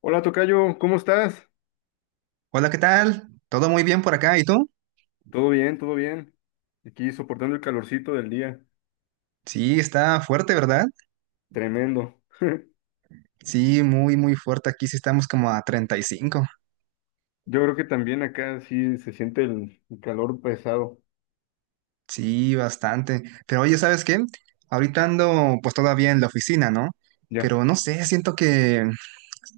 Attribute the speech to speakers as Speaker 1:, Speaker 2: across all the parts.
Speaker 1: Hola, tocayo, ¿cómo estás?
Speaker 2: Hola, ¿qué tal? ¿Todo muy bien por acá? ¿Y tú?
Speaker 1: Todo bien, todo bien. Aquí soportando el calorcito del día.
Speaker 2: Sí, está fuerte, ¿verdad?
Speaker 1: Tremendo.
Speaker 2: Sí, muy fuerte. Aquí sí estamos como a 35.
Speaker 1: Yo creo que también acá sí se siente el calor pesado.
Speaker 2: Sí, bastante. Pero oye, ¿sabes qué? Ahorita ando pues todavía en la oficina, ¿no?
Speaker 1: Ya.
Speaker 2: Pero no sé, siento que...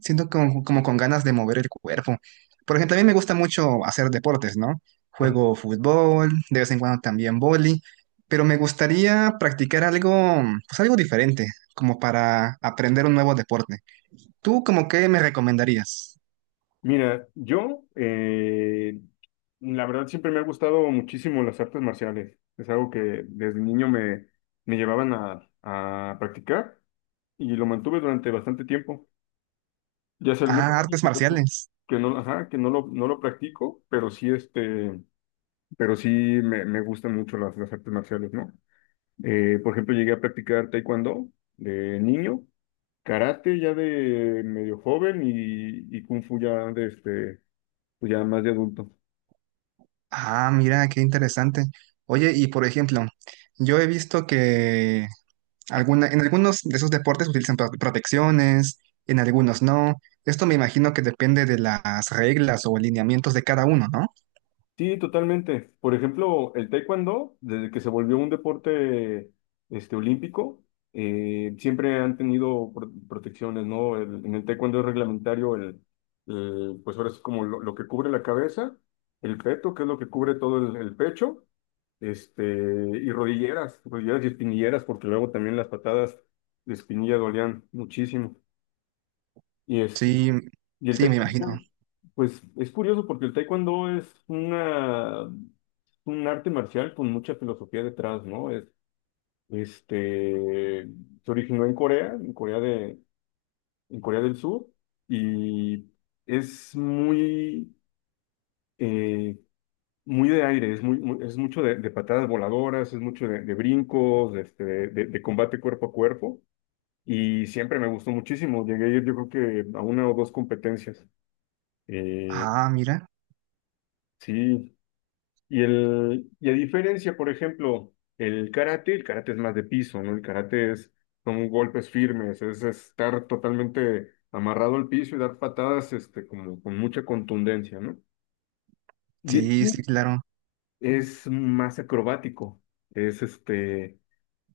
Speaker 2: Siento como con ganas de mover el cuerpo. Por ejemplo, a mí me gusta mucho hacer deportes, ¿no?
Speaker 1: Ajá.
Speaker 2: Juego fútbol, de vez en cuando también vóley, pero me gustaría practicar algo, pues algo diferente, como para aprender un nuevo deporte. ¿Tú como qué me recomendarías?
Speaker 1: Mira, yo, la verdad, siempre me ha gustado muchísimo las artes marciales. Es algo que desde niño me llevaban a practicar y lo mantuve durante bastante tiempo. Ya hace algunos
Speaker 2: Ah,
Speaker 1: años
Speaker 2: artes
Speaker 1: que no,
Speaker 2: marciales.
Speaker 1: que no, ajá, que no lo, no lo practico, pero sí me gustan mucho las artes marciales, ¿no? Por ejemplo, llegué a practicar taekwondo de niño, karate ya de medio joven y kung fu ya pues ya más de adulto.
Speaker 2: Ah, mira, qué interesante. Oye, y por ejemplo, yo he visto que alguna, en algunos de esos deportes utilizan protecciones, en algunos no. Esto me imagino que depende de las reglas o lineamientos de cada uno, ¿no?
Speaker 1: Sí, totalmente. Por ejemplo, el taekwondo, desde que se volvió un deporte olímpico, siempre han tenido protecciones, ¿no? En el taekwondo es reglamentario pues ahora es como lo que cubre la cabeza, el peto, que es lo que cubre todo el pecho, y rodilleras, rodilleras y espinilleras, porque luego también las patadas de espinilla dolían muchísimo. Y este,
Speaker 2: Sí,
Speaker 1: y el
Speaker 2: sí, me imagino.
Speaker 1: taekwondo, pues es curioso porque el taekwondo es un arte marcial con mucha filosofía detrás, ¿no? Este, se originó en Corea, en Corea del Sur, y es muy, eh, muy de aire, es mucho de patadas voladoras, es mucho de brincos, de combate cuerpo a cuerpo, y siempre me gustó muchísimo. Llegué a ir, yo creo que a una o dos competencias. Eh,
Speaker 2: Ah, mira.
Speaker 1: sí. Y y a diferencia, por ejemplo, el karate es más de piso, ¿no? El karate es son golpes firmes, es estar totalmente amarrado al piso y dar patadas, como con mucha contundencia, ¿no? Y el
Speaker 2: Sí, sí,
Speaker 1: kung
Speaker 2: claro.
Speaker 1: es más acrobático, es este,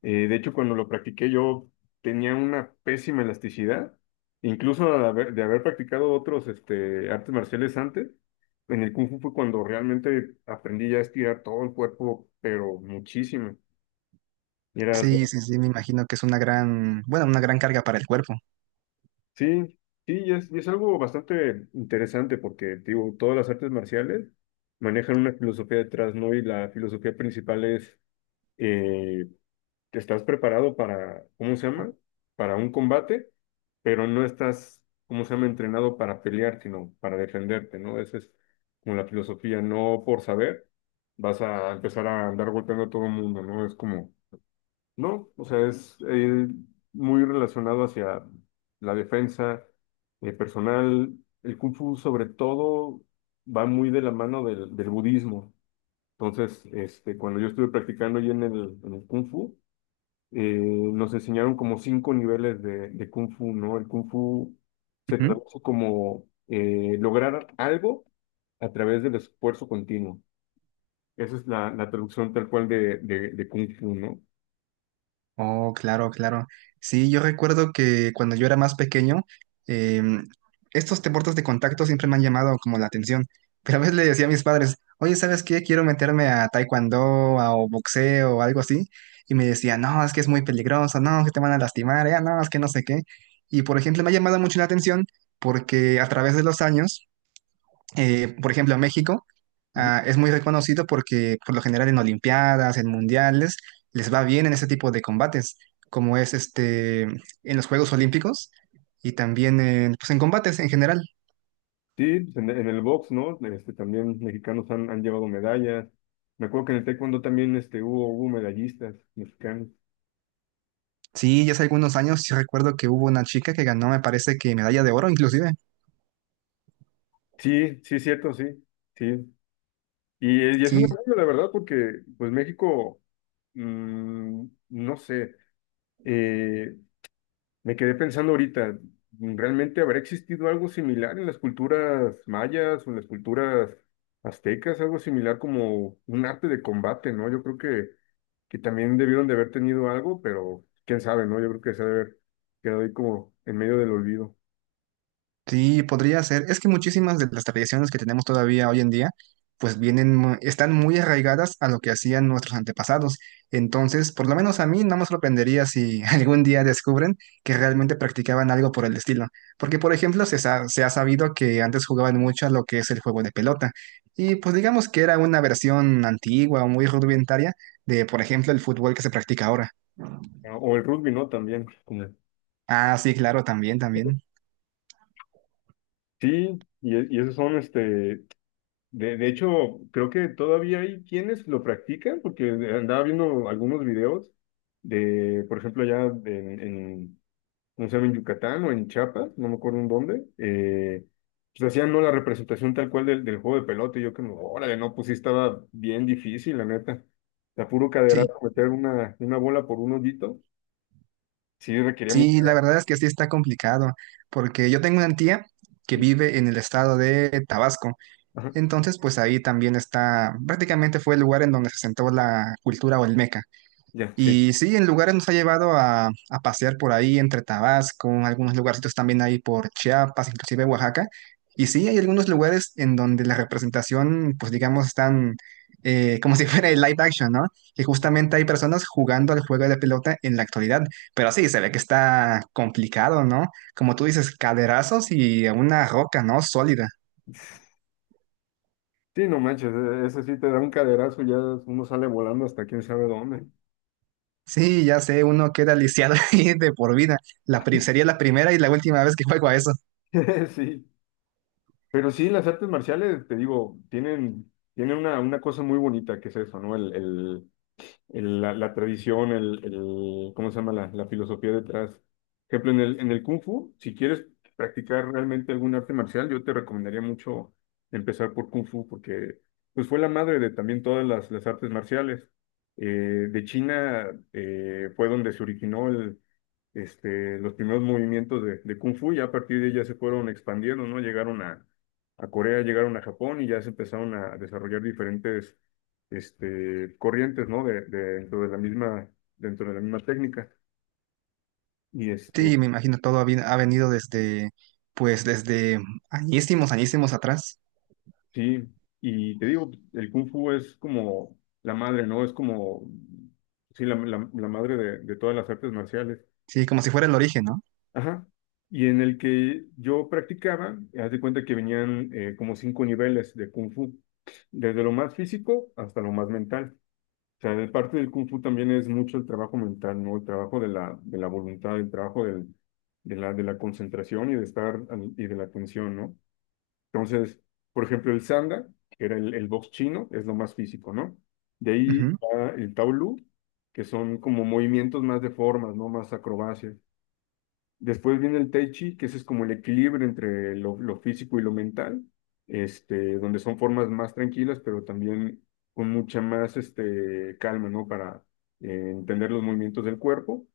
Speaker 1: de hecho, cuando lo practiqué yo tenía una pésima elasticidad, incluso de haber practicado otros artes marciales antes, en el Kung Fu fue cuando realmente aprendí ya a estirar todo el cuerpo, pero muchísimo. Y era,
Speaker 2: Sí, sí, sí, me imagino que es una gran, bueno, una gran carga para el cuerpo.
Speaker 1: sí, sí, y es algo bastante interesante porque, digo, todas las artes marciales manejan una filosofía detrás, ¿no? Y la filosofía principal es eh, estás preparado para, ¿cómo se llama? Para un combate, pero no estás, ¿cómo se llama? Entrenado para pelear, sino para defenderte, ¿no? Esa es como la filosofía, no por saber vas a empezar a andar golpeando a todo el mundo, ¿no? Es como, no, o sea, es muy relacionado hacia la defensa personal. El Kung Fu sobre todo va muy de la mano del budismo. Entonces, cuando yo estuve practicando allí en el Kung Fu, nos enseñaron como cinco niveles de Kung Fu, ¿no? El Kung Fu se traduce como lograr algo a través del esfuerzo continuo. Esa es la traducción tal cual de Kung Fu, ¿no?
Speaker 2: Oh, claro, claro. Sí, yo recuerdo que cuando yo era más pequeño, em, estos deportes de contacto siempre me han llamado como la atención. Pero a veces le decía a mis padres, oye, ¿sabes qué? Quiero meterme a taekwondo o boxeo o algo así. Y me decía, no, es que es muy peligroso, no, que te van a lastimar, ya, no, es que no sé qué. Y por ejemplo, me ha llamado mucho la atención porque a través de los años por ejemplo, México
Speaker 1: Ujú.
Speaker 2: ah, es muy reconocido porque por lo general en Olimpiadas, en mundiales, les va bien en ese tipo de combates, como es este en los Juegos Olímpicos y también en, pues, en combates en general.
Speaker 1: Sí, pues, en el box, ¿no? También mexicanos han llevado medallas. Me acuerdo que en el taekwondo también hubo medallistas mexicanos.
Speaker 2: Sí, ya hace algunos años sí recuerdo que hubo una chica que ganó, me parece que medalla de oro inclusive.
Speaker 1: Sí, sí, cierto, sí, sí. Y es un
Speaker 2: Sí,
Speaker 1: orgullo, la verdad, porque pues México, mm, no sé. Eh, me quedé pensando ahorita, ¿realmente habrá existido algo similar en las culturas mayas o en las culturas aztecas? Algo similar como un arte de combate, ¿no? Yo creo que también debieron de haber tenido algo, pero quién sabe, ¿no? Yo creo que se ha de haber quedado ahí como en medio del olvido.
Speaker 2: sí, podría ser. Es que muchísimas de las tradiciones que tenemos todavía hoy en día, pues vienen, están muy arraigadas a lo que hacían nuestros antepasados. Entonces, por lo menos a mí no me sorprendería si algún día descubren que realmente practicaban algo por el estilo. Porque, por ejemplo, se ha sabido que antes jugaban mucho a lo que es el juego de pelota. Y pues digamos que era una versión antigua o muy rudimentaria de, por ejemplo, el fútbol que se practica ahora.
Speaker 1: Ah, o el rugby, ¿no? También.
Speaker 2: Ah, sí, claro, también, también.
Speaker 1: Sí, y esos son de hecho, creo que todavía hay quienes lo practican, porque andaba viendo algunos videos de, por ejemplo, no sé, en Yucatán o en Chiapas, no me acuerdo en dónde, pues hacían no la representación tal cual del juego de pelota, y yo que, órale, no, pues sí estaba bien difícil, la neta. La puro
Speaker 2: Sí.
Speaker 1: caderazo, meter una bola por un hoyito, sí requería
Speaker 2: Sí, la
Speaker 1: mucha...
Speaker 2: verdad es que sí está complicado, porque yo tengo una tía que vive en el estado de Tabasco,
Speaker 1: Ajá,
Speaker 2: entonces pues ahí también está, prácticamente fue el lugar en donde se sentó la cultura olmeca.
Speaker 1: ya, sí.
Speaker 2: Y sí, en lugares nos ha llevado a pasear por ahí entre Tabasco, algunos lugarcitos también ahí por Chiapas, inclusive Oaxaca. Y sí, hay algunos lugares en donde la representación, pues digamos, están como si fuera el live action, ¿no? Que justamente hay personas jugando al juego de la pelota en la actualidad. Pero sí, se ve que está complicado, ¿no? Como tú dices, caderazos y una roca, ¿no? Sólida.
Speaker 1: Sí, no manches, eso sí te da un caderazo, ya uno sale volando hasta quién sabe dónde.
Speaker 2: Sí, ya sé, uno queda lisiado ahí de por vida. Sería la primera y la última vez que juego a eso.
Speaker 1: Sí. Pero sí, las artes marciales, te digo, tienen una cosa muy bonita que es eso, ¿no? La tradición, ¿cómo se llama? La filosofía detrás. Por ejemplo, en el Kung Fu, si quieres practicar realmente algún arte marcial, yo te recomendaría mucho empezar por Kung Fu, porque pues fue la madre de también todas las artes marciales. Eh, de China fue donde se originó los primeros movimientos de Kung Fu, ya a partir de ahí ya se fueron expandiendo, ¿no? Llegaron a Corea, llegaron a Japón y ya se empezaron a desarrollar diferentes corrientes, ¿no? Dentro de la misma, dentro de la misma técnica. Y
Speaker 2: Sí,
Speaker 1: este,
Speaker 2: me imagino todo ha venido desde, pues desde añísimos, añísimos atrás.
Speaker 1: sí, y te digo, el Kung Fu es como la madre, ¿no? Es como, sí, la madre de todas las artes marciales.
Speaker 2: Sí, como si fuera el origen, ¿no?
Speaker 1: Ajá. Y en el que yo practicaba, haz de cuenta que venían como cinco niveles de kung fu, desde lo más físico hasta lo más mental. O sea, de parte del kung fu también es mucho el trabajo mental, ¿no? El trabajo de de la voluntad, el trabajo de de la concentración y de la atención, ¿no? Entonces, por ejemplo, el sanda, que era el box chino, es lo más físico, ¿no? De ahí
Speaker 2: Ujú.
Speaker 1: va el taolu, que son como movimientos más de formas, ¿no? Más acrobacias. Después viene el Tai Chi, que ese es como el equilibrio entre lo físico y lo mental, donde son formas más tranquilas, pero también con mucha más calma, ¿no? Para entender los movimientos del cuerpo.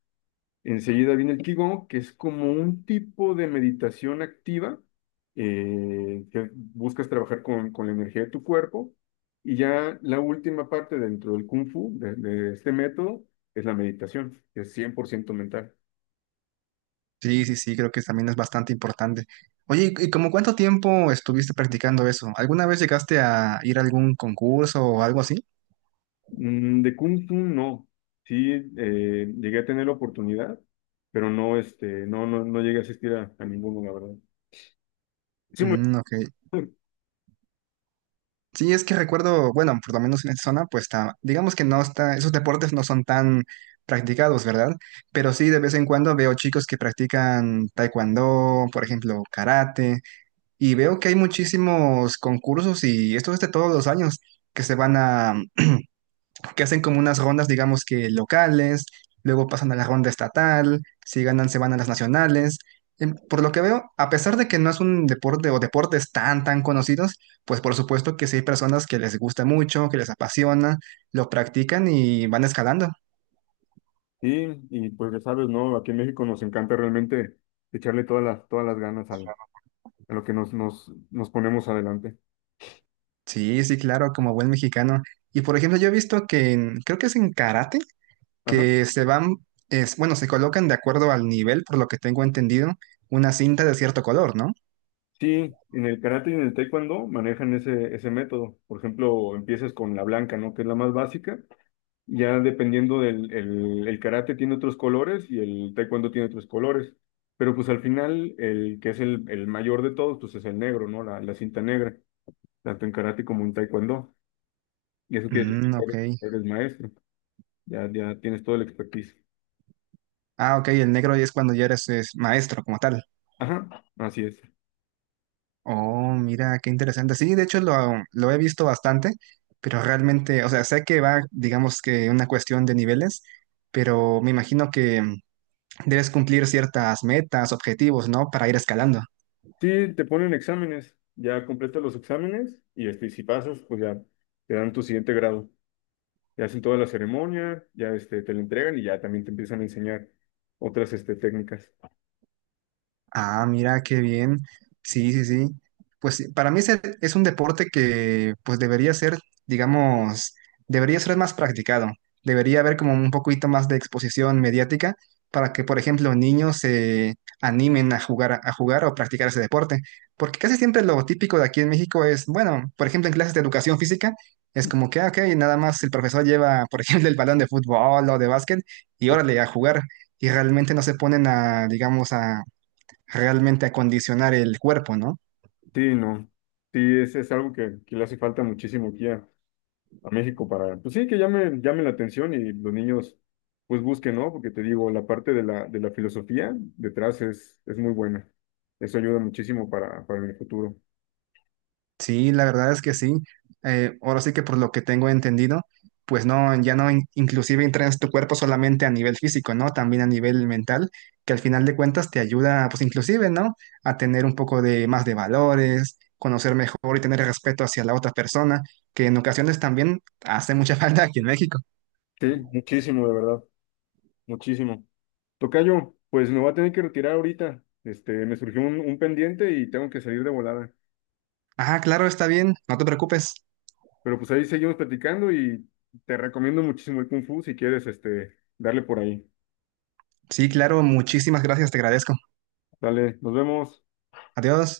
Speaker 1: Enseguida viene el Qigong, que es como un tipo de meditación activa, que buscas trabajar con la energía de tu cuerpo. Y ya la última parte dentro del Kung Fu, de este método, es la meditación, que es 100% mental.
Speaker 2: Sí, sí, sí, creo que también es bastante importante. Oye, ¿y como cuánto tiempo estuviste practicando eso? ¿Alguna vez llegaste a ir a algún concurso o algo así?
Speaker 1: Mm, de Kung Fu no. Sí, llegué a tener la oportunidad, pero no, no llegué a asistir a ninguno, la verdad. Sí,
Speaker 2: Mm, ok. Sí, es que recuerdo, bueno, por lo menos en esta zona, digamos que no está, esos deportes no son tan practicados, ¿verdad? Pero sí, de vez en cuando veo chicos que practican taekwondo, por ejemplo, karate. Y veo que hay muchísimos concursos y esto es de todos los años que se van a, que hacen como unas rondas, digamos que locales, luego pasan a la ronda estatal, si ganan se van a las nacionales. Por lo que veo, a pesar de que no es un deporte o deportes tan conocidos, pues por supuesto que sí hay personas que les gusta mucho, que les apasiona, lo practican y van escalando.
Speaker 1: sí, y pues ya sabes, ¿no? Aquí en México nos encanta realmente echarle todas las ganas a lo que nos ponemos adelante.
Speaker 2: Sí, sí, claro, como buen mexicano. Y por ejemplo, yo he visto que creo que es en karate
Speaker 1: Ajá.
Speaker 2: que se van, es, bueno, se colocan de acuerdo al nivel, por lo que tengo entendido, una cinta de cierto color, ¿no?
Speaker 1: Sí, en el karate y en el taekwondo manejan ese método. Por ejemplo, empiezas con la blanca, ¿no? Que es la más básica. Ya dependiendo del el karate tiene otros colores y el taekwondo tiene otros colores. Pero pues al final el que es el mayor de todos, pues es el negro, ¿no? La cinta negra, tanto en karate como en taekwondo. Y eso quiere decir
Speaker 2: Mm,
Speaker 1: que
Speaker 2: ok.
Speaker 1: eres, eres maestro, ya tienes todo el expertise.
Speaker 2: Ah, ok, el negro es cuando ya eres es maestro como tal.
Speaker 1: Ajá, así es.
Speaker 2: Oh, mira, qué interesante. Sí, de hecho lo he visto bastante, pero realmente, o sea, sé que va, digamos que una cuestión de niveles, pero me imagino que debes cumplir ciertas metas, objetivos, ¿no? Para ir escalando.
Speaker 1: Sí, te ponen exámenes, ya completas los exámenes y si pasas, pues ya te dan tu siguiente grado. Te hacen toda la ceremonia, ya te lo entregan y ya también te empiezan a enseñar otras técnicas.
Speaker 2: Ah, mira, qué bien. Sí, sí, sí. Pues sí, para mí es un deporte que pues debería ser, digamos, debería ser más practicado. Debería haber como un poquito más de exposición mediática para que, por ejemplo, niños se animen a jugar o practicar ese deporte. Porque casi siempre lo típico de aquí en México es, bueno, por ejemplo, en clases de educación física, es como que, ah, ok, nada más el profesor lleva, por ejemplo, el balón de fútbol o de básquet y órale a jugar. Y realmente no se ponen a, digamos, a realmente acondicionar el cuerpo, ¿no?
Speaker 1: Sí, no. Sí, es algo que le hace falta muchísimo aquí a México para, pues sí, que llame la atención y los niños pues busquen, ¿no? Porque te digo, la parte de la filosofía detrás es muy buena. Eso ayuda muchísimo para el futuro.
Speaker 2: Sí, la verdad es que sí. Ahora sí que por lo que tengo entendido, pues no, inclusive entrenas tu cuerpo solamente a nivel físico, ¿no? También a nivel mental, que al final de cuentas te ayuda, pues inclusive, ¿no? A tener un poco de más de valores, conocer mejor y tener respeto hacia la otra persona, que en ocasiones también hace mucha falta aquí en México.
Speaker 1: Sí, muchísimo, de verdad, muchísimo. Tocayo, pues me voy a tener que retirar ahorita. Este, me surgió un pendiente y tengo que salir de volada.
Speaker 2: Ah, claro, está bien, no te preocupes.
Speaker 1: Pero pues ahí seguimos platicando y te recomiendo muchísimo el Kung Fu si quieres, este, darle por ahí.
Speaker 2: Sí, claro, muchísimas gracias, te agradezco.
Speaker 1: Dale, nos vemos.
Speaker 2: Adiós.